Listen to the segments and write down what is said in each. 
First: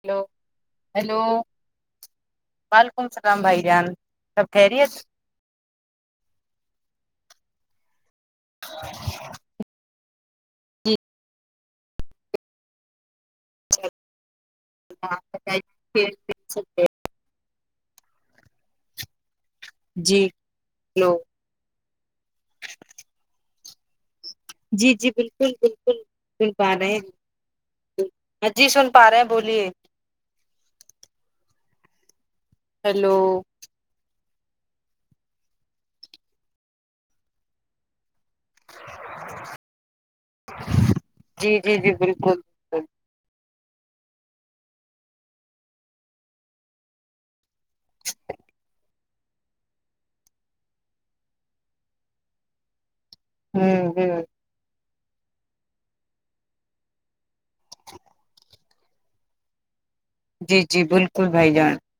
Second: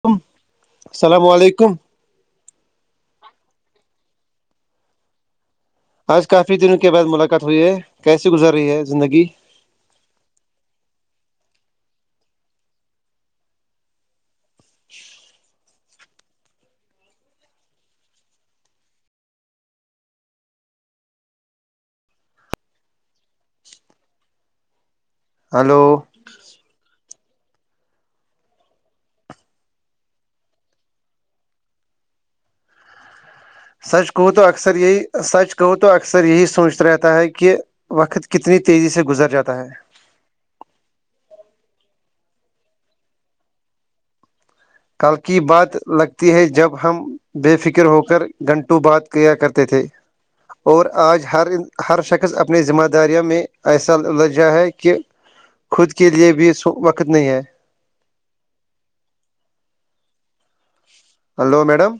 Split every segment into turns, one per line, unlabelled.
Hello hello
السلام علیکم
وعلیکم السلام بھائی جان سب کہہریی ہے
آج کافی دنوں کے بعد ملاقات ہوئی ہے کیسی گزر رہی ہے زندگی
[unintelligible] جی ہلو جی جی بالکل
ہلو
بالکل سن پا رہے ہیںاں جی سن پا رہے ہیں بولیے ہیلو
سچ کہ تو اکثر یہی سچ کہ تو اکثر یہی سوچتا رہتا ہے کہ وقت کتنی تیزی سے گزر جاتا ہے
جی جی جی بالکل
کل کی بات لگتی ہے جب ہم بے فکر ہو کر گھنٹوں بعد کیا کرتے تھے اور آج ہر ہر شخص اپنی ذمہ داریوں میں
ہوں
ایسا
ہوں
لجہ ہے کہ خود کے لئے بھی وقت نہیں ہے
جی جی بالکل بھائی
ہلو
جان
میڈم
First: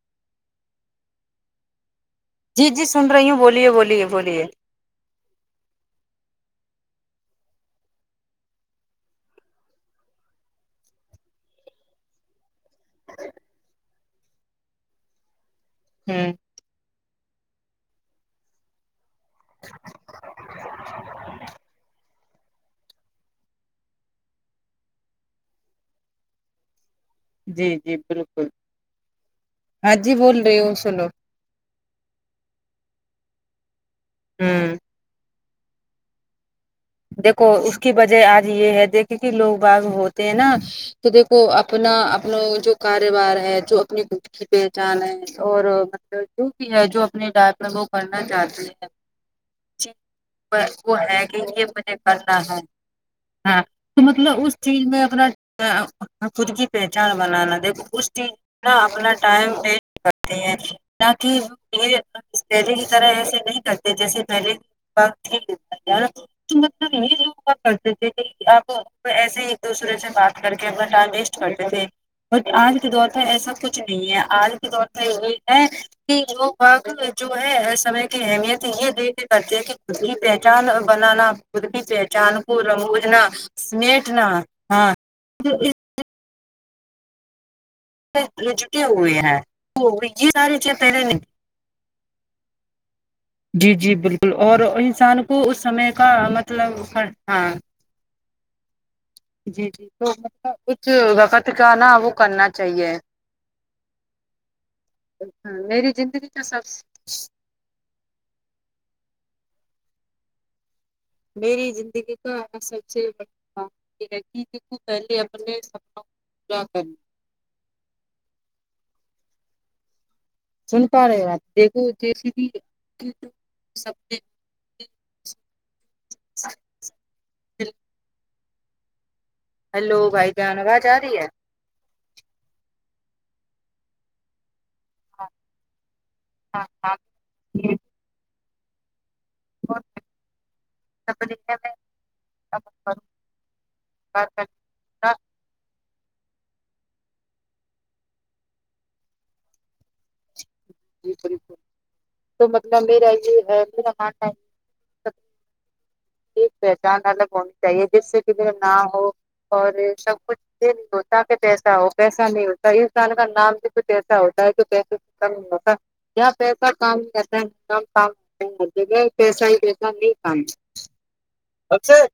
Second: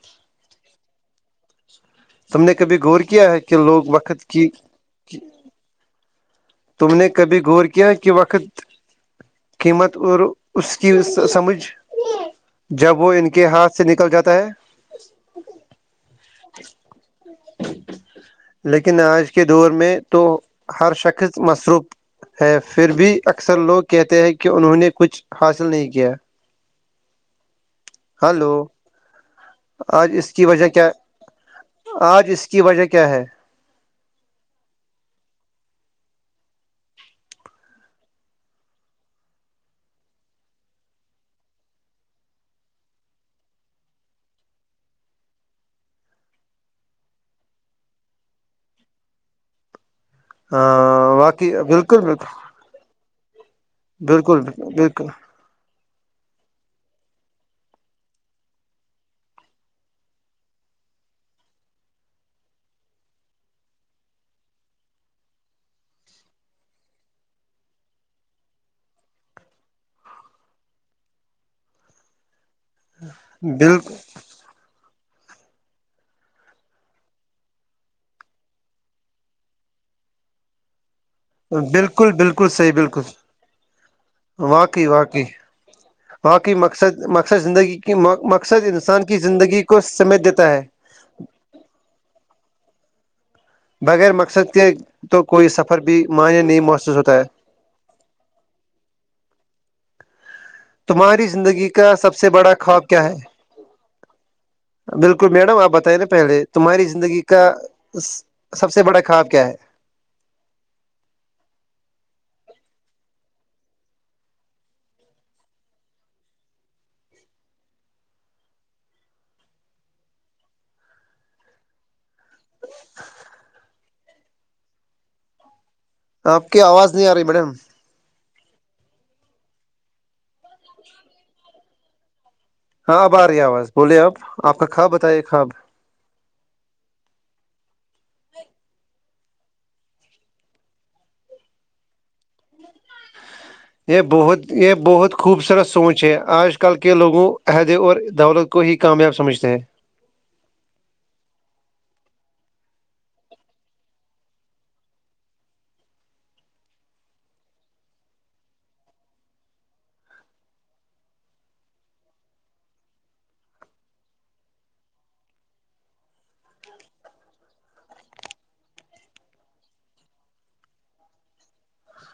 تم نے
جی
کبھی
جی
غور
سن رہی
کیا
ہوں
ہے کہ
بولیے
لوگ
بولیے
وقت
بولیے
کی تم نے کبھی غور کیا کہ وقت قیمت اور اس کی سمجھ جب وہ ان کے ہاتھ سے نکل جاتا ہے
ہوں
لیکن آج کے دور میں تو ہر شخص مصروف ہے پھر بھی اکثر لوگ کہتے ہیں کہ انہوں نے کچھ حاصل نہیں کیا
جی جی بالکل
ہلو
ہاں
آج
جی
اس
بول
کی
رہی
وجہ
ہو
کیا
سنو
آج اس کی وجہ کیا ہے
ہوں دیکھو اس کی وجہ آج یہ ہے دیکھے کہ لوگ باغ ہوتے ہیں نا تو دیکھو اپنا اپنا جو کاروبار ہے جو اپنی ب کی پہچان ہے اور مطلب جو بھی ہے جو اپنی لائپ میں وہ کرنا چاہتی ہے وہ
ہاں
ہے کہ
واقعی
یہ مجھے
بالکل
کرنا ہے ہاں تو
بالکل
مطلب اس چیز میں
بالکل بالکل
اپنا خود کی پہچان بنانا دیک اس چیز اپنا ٹائم ویسٹ کرتے ہیں تہ پہلے کی طرح ایسے نہیں کرتے جیسے پہلے وقتا مطلب یہ لوگ کرتے تھے آپ ایسے ہی ایک دوسرے سے بات کر کے اپنا ٹائم ویسٹ کرتے تھے بٹ آج کے دور پ ایسا کچھ
بالکل
نہیں ہے آج کے دور پ یہی ہے کہ لوگ وگ جو ہے سمے کی اہمیت یہ دیکھ کرتے ہیں کہ خود بھی پہچان بنانا خکی پہ
بالکل بالکل
چانپور
صحیح بالکل
اموجنا سمیٹنا ہاں
ہاںقی مقصد مقصد زندگی کی
میں
مقصد
جٹے
انسان کی زندگی کو سمیج دیتا ہے
سر نی جی جی
بغیر
بالکل
مقصد
اور
کے
انسان
تو
کو
کوئی
اس
سفر
سمے
بھی
کا
معنی نہیں محسوس
مطلبر
ہوتا ہے
ہاں [unintelligible] جی جی تو مطلب کچھ
تمہاری
وقت
زندگی
کا نا وہ
سب سے
کرنا
بڑا خواب
چاہیے
کیا ہے بالکل میڈم آپ
میری
بتیں نا
زندگی
پہے
کا سب
تمہاری زندگی کا سب سے بڑا خواب کیا ہے
میری زندگی کا سب سے بڑ یہ پہلے اپنے کیا کرنی سن پا رہے ہو آپ دیکھو جیسی بھیب سب [unintelligible]
آپ کی آواز نہیں آ رہی میڈم
ہلو بھائی جانو جا رہی ہے [unintelligible]
ہاں اب آ رہی ہے آواز بولے آپ آپ کا کھا بتائیے کواب [unintelligible]
ہاں ہاں ج [unintelligible] س میںوں [unintelligible]
یہ بہت یہ بہت خوبصورت سوچ ہے آج کل کے لوگوں عہدے اور دولت کو ہی کامیاب سمجھتے ہیں
جی بالکل تو مطلب میرا یہ ہے میرا ہاںٹ [unintelligible] پہچان الگ ہونی چاہیے جس سے کہھر نہ ہو اور سب کچھ [unintelligible] یہ نہیں ہوتااکہ پیسا ہو پیسا نہیں ہوتا انسان کا نام بھی تو پیسا ہوتا ہے تو پیسے کم ہوتا کیا پیسہ کام کرتےم کام جگہ پیسا ہی پیسا نہیں کام اکر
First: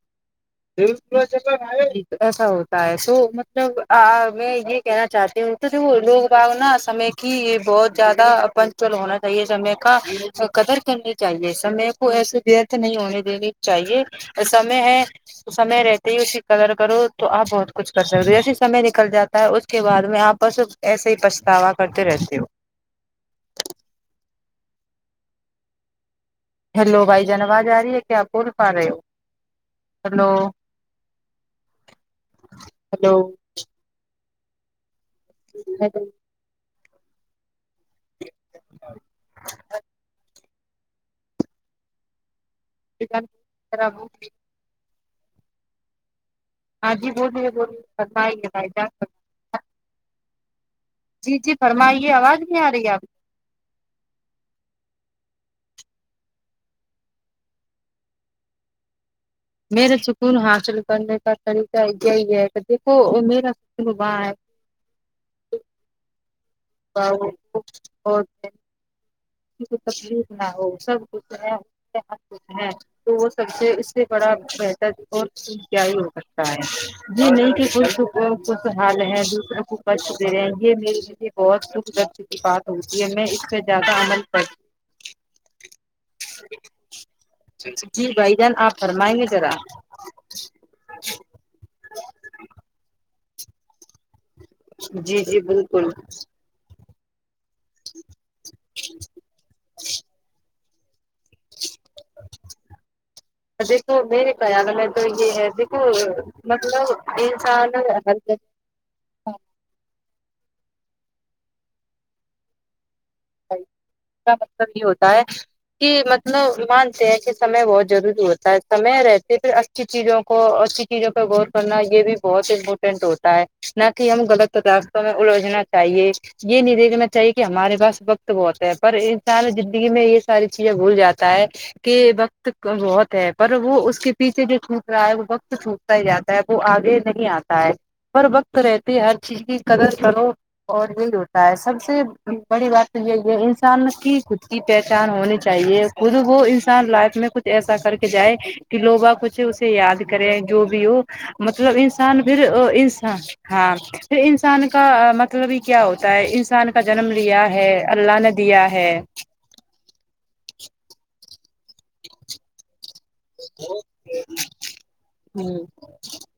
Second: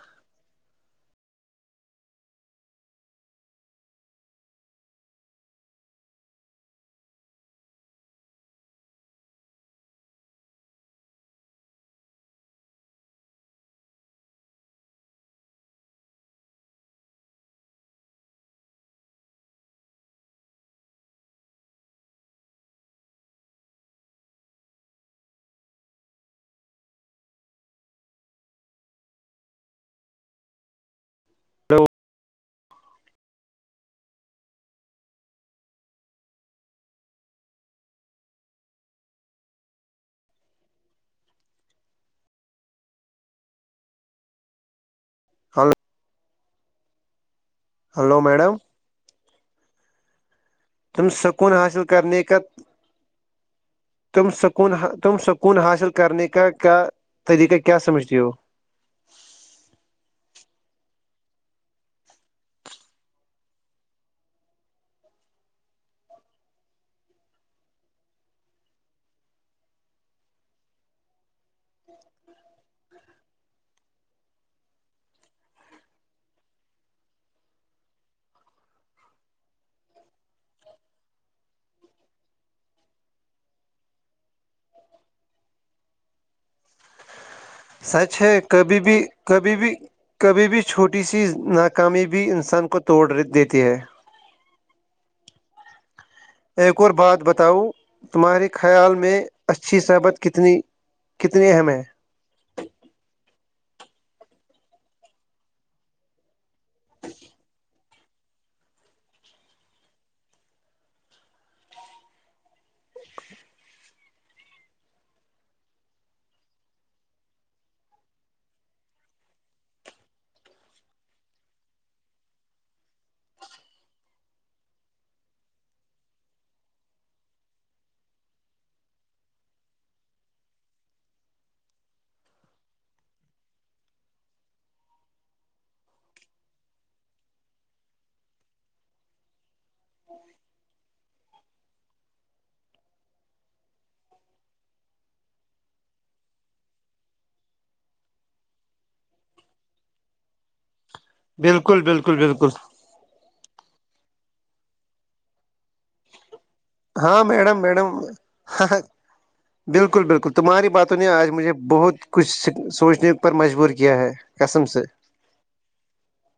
ایسا ہوتا ہے سو مطلب میں یہ کہنا چاہتی ہوں [unintelligible] لوگ باگ نا سمے کی بہت زیادہ [unintelligible] پنچل ہونا چاہیے سمے کا قدر کرنی چاہیے سمے کو ایسے بیرتھ نہیں ہونے دینے [unintelligible] چاہیے ایسا میں ہے سمے رہتے ہی اسی کلر کرو تو آپ بہت کچھ کر سکتے ہو جیسے سمے نکل جاتا ہے اس کے بعد میں آپ بس [unintelligible] ایسے ہی پچھتاوا کرتے رہتے ہو ہلو بائی جان آواز آ رہی ہے کیا آپ کوول پا رہے ہو [unintelligible] ہلو ہلو ہ [unintelligible] ج [unintelligible] چکن کر [unintelligible]
ہلو [unintelligible]
ہاں جی بولیے بولی بس
ہلو
ہی
میڈم
ہے بھ [unintelligible]
تم
جی جی
سکون حاصل
فرمائیے
کرنے
آواز
کا
نہیں آ رہی آپ
تم سکون تم سکون حاصل کرنے کا کیا طریقہ کیا سمجھتی ہو
میرے سکون حاصل کرنے کا طریقہ یہی ہے کہ دیکھو وہ میرا سک وہاں ہے [unintelligible] ب [unintelligible] سی کو تکلیف نہ ہو سب کچھ ہےت کھ ہے [unintelligible] تو وہ سب سے اس سے بڑا بہتر اور کیا ہو سکتا ہے ج نہیں کہ اور خوشحال ہے دوسروں کو کش دے رہے ہیں یہ میرے لی بہت سکھ درد کی بات ہوتی ہے میں اس پہ زیادہ عمل کرتی جی
سچ
بھائی
ہے
جان آپ
کبھی بھی
فرمائیں گے ذرا
کبھی بھی کبھی بھی چھوٹی سی ناکامی بھی انسان کو توڑ دیتی ہے
جی جی بالکل
ایک اور بات بتاؤ تمہارے خیال میں اچھی صبت کتنی [unintelligible] کتنے اہم ہیں
دیکھو میرے خیال میں تو یہ ہے دیکھو مطلب انسان اس کا مطلب یہ ہوتا ہے کہ مطلب مانتے ہیں کہ سمے بہت ضروری ہوتا ہے سمے رہتے پھر اچھی چیزوں کو اچھی چیزوں پہ غور کرنا یہ بھی بہت امپورٹینٹ ہوتا ہے نہ کہ ہم غلط تدافتوں میں الجھنا چاہیے یہ نہیں دیکھنا چاہیے کہ ہمارے پاس وقت تو بتے ہیں پر انسان زندگی میں یہ ساری چیزیں بھول جاتا ہے کہ وقت بہت ہے پر وہ اس کے پیچھے جو چھوٹ رہا ہے وہ وقت چوٹ جاتا ہے وہ آگے نہیں آتا ہے ہر وقت رہتی ہے ہر چیز کی قدر کرو اور یہی ہوتا ہے سب سے بڑی بات یہ یہ انسان کی خود کی پہچان ہونی چاہیے خود وہ انسان لائف میں کچھ ایسا کر کے جائے کہ لوبا کچھ اسے یاد کرے جو بھی ہو مطلب
بالکل بالکل
انسان پھر
بالکل
انسان ہاں پھر انسان کا مطلب ہی کیا ہوتا ہے انسان کا جنم
ہاں
لیا
میڈم
ہے
میڈم
اللہ نے دیا ہے
بالکل بالکل تمہاری باتوں نہیں آج مجھے بہت کچھ سوچنے پر مجبور کیا ہے قسم سے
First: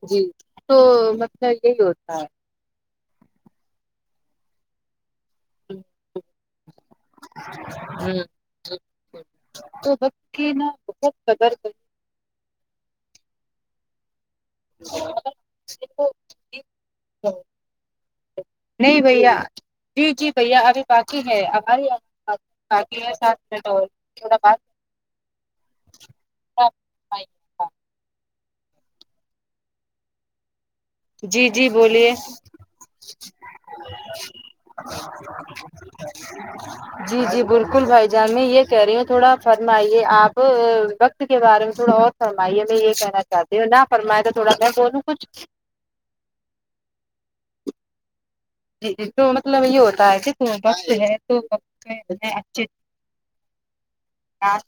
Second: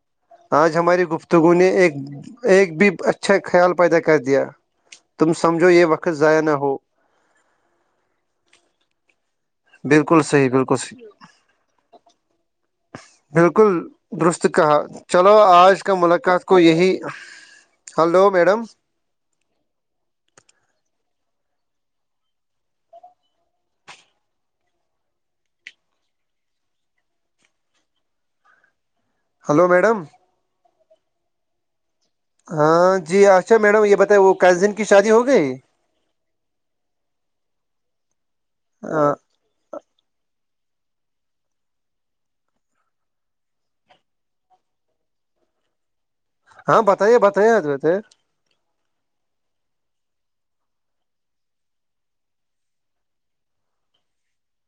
جی تو
آج ہماری
مطلب
گفتگو نے
یہی
ایک
ہوتا ہے
ایک بھی اچھا خیال پیدا کر دیا تم سمجھو یہ وقت ضائع نہ ہو بالکل صحیح بالکل صحیح
[inaudible]
بالکل درست کہا
کرنی
چلو آج کا ملاقات کو یہی ہلو میڈم
نہیں بھیا جی جی بھیا ابھی باقی ہے ہمارے یہاں باقی ہے سات مٹ اور کرنا۔
ہلو میڈم
جی جی بولیے
ہاں جی اچھا میڈم یہ بتیں وہ قزین کی شادی ہو گئی
[inaudible] جی جی بالکل بھائی جان میں یہ کہہ رہی ہوں
ہاں
تھوڑا فرمائیے آپ وقت کے بارے میں تھوڑا اور فرمائیے میں یہ کہنا چاہتا ہوں نا پر میں تو تھوڑا میں بولوں کچھ
ہاں بتائیے بتائیے
جی تو مطلب یہ ہوتا ہے کہ وقت ہے تو وقت ان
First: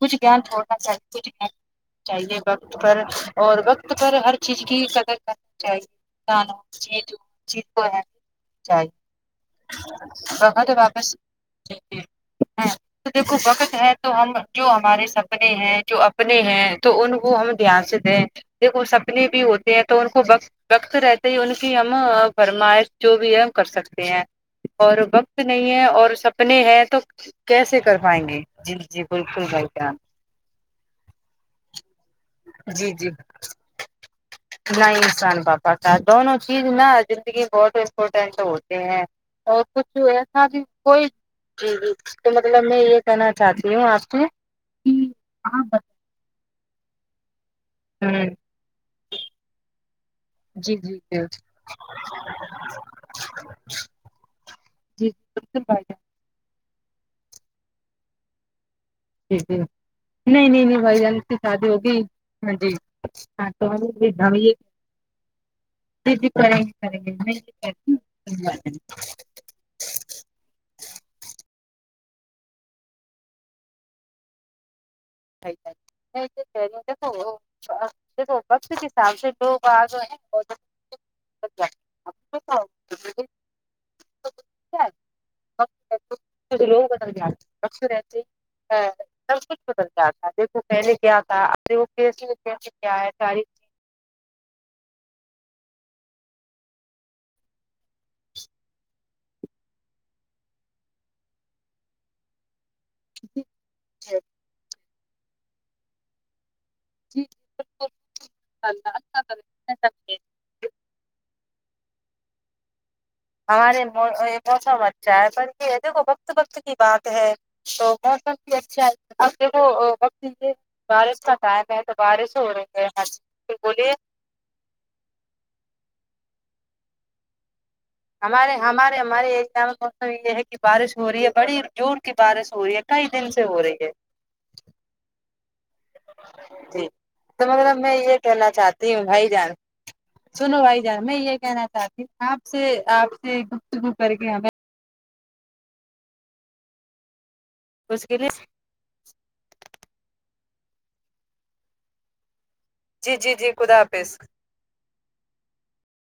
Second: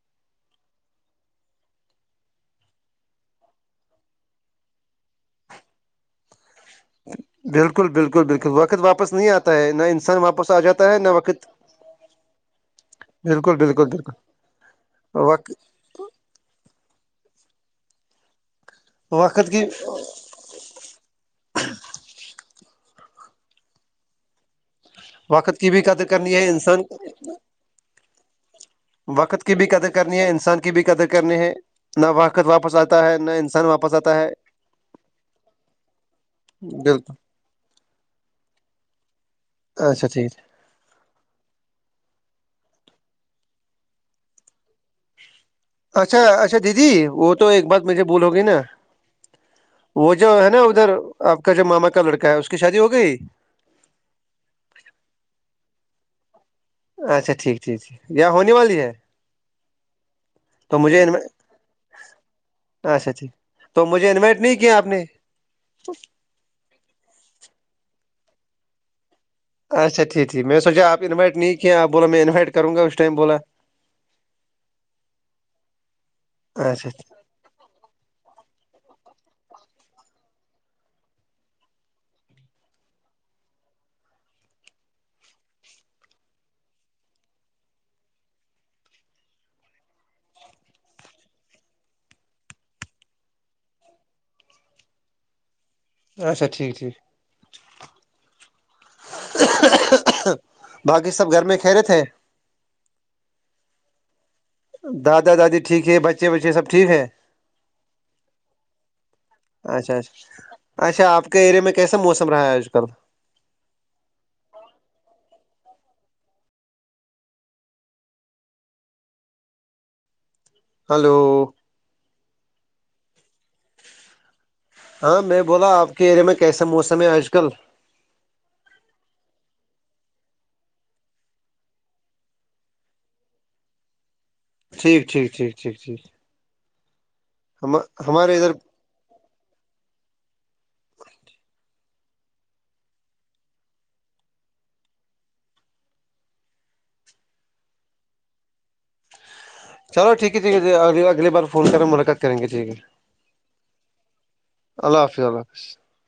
کچھ گان تھوڑا سے کچھان چاہیے وقت پر اور وقت پر ہر چیز کی قدر کرنی چاہیے انسان جی جی
بالکل بالکل بالکل وقت واپس نہیں آتا ہے نہ انسان واپس آ جاتا ہے نہ وقت
ہاں تو دیکھو
بالکل
وقت
بالکل
ہے تو
بالکل
ہم جو ہمارے سپنے
وقت
ہیں جو اپنے ہیں تو ان کو ہم دھیان سے دیں دیک وہ سپنے بھی
وقت کی
ہوتے ہیں تو ان کو بت وقت رہتے ہی ان کی ہم فرمائش جو بھی ہے ہم کر سکتے ہیں اور وقت نہیں
کی بھی
ہے
قدر
اور
کرنی ہے
سپنے
انسان
ہیں تو کیسے کر پائیں گے جی جی
وقت
بالکل
کی
بھائی
بھی قدر
جان
کرنی ہے انسان کی بھی قدر کرنی ہے نہ وقت واپس آتا ہے نہ انسان واپس آتا تا ہے
نہیںسان پاپا کا دونوں چیز
بالکل
بہت امپورٹینٹ ہوتے ہیں اور کچھ
اچھا ٹھیک
ایسا بھی کوئی جی جی تو مطلب میں یہ کہنا چاہتی ہوں آپ کو جی آپ
اچھا اچھا دیدی وہ تو ایک بات مجھے
ہ
بولوگی نا وہ جو ہے نا
جی
ادھر
جی جی
آپ کا جو ماما کا لڑکا ہے اس کی شادی ہو گئی
جی بالکل بھائی
اچھا ٹھیک ٹھیک یا ہونے والی ہے
جی نہیں نہیں نہیں
تو
بھائی
مجھے
جار اس
انوی-
کی شادی ہوگی ہاں جی
اچھا ٹھیک
ہاں تو
مجھے انوائٹ نہیں کیا آپ نے
کریں [inaudible]
اچھا ٹھیک ٹھیک میں سوچ آپ انوائٹ نہیں کیے آ بولا میں انوائٹ کروں گا اس ٹائم بولا اچھا
نہیںسا وہ دیکھو پک کے حساب سے لوگ آگئے ہیں [inaudible] وگق رہتے سب کچھ بدلتاات تھا دیکھو پہلے کیا تھا [inaudible] کیا ہے تاریخ
اچھا ٹھیک ٹھیک باقی سب گھر میں کہرے تھے
[inaudible]
دادا دادی ٹھیک ہے بچے بچے سب ٹھیک ہے اچھا اچھا اچھا آپ کے اریے میں کیسا موسم رہا ہے آج کل
ہمارے موسم اچھا ہے پر یہ دیکھو وقت وقت کی بات ہے تو موسم بھی اچھا ہے دیکھو وجے
ہلو
بارش کا ٹائم ہے تو بارش ہو رہی ہے ہر بولیے
ہاں میں بولا آپ کے ایرے میں کیسا موسم ہے آج کل
ہمارے ہمارے ہمارے ایریا میں موسم یہ ہے کہ بارش ہو رہی ہے بڑی جور کی بارش ہو رہی ہے کہی دن سے ہو رہی ہے
ٹھیک ٹھیک ٹھیک ٹھیک ٹیک
جی تو مطلب میں یہ
ہمارے
کہنا
ادھر
چاہتی ہوں بھائی جان سنو بھائی جان میں یہ کہنا چاہتی ہوں آپ سے آپ سے گفتگ کر کے ہمیں کس کے لیے
چلو ٹھیک ہے ٹھیک ہے اگلی بار فون کریں ملاقات کریں گے ٹھیک ہے
جی جی جی خدا حافظ
اللہ حافظ اللہ حافظ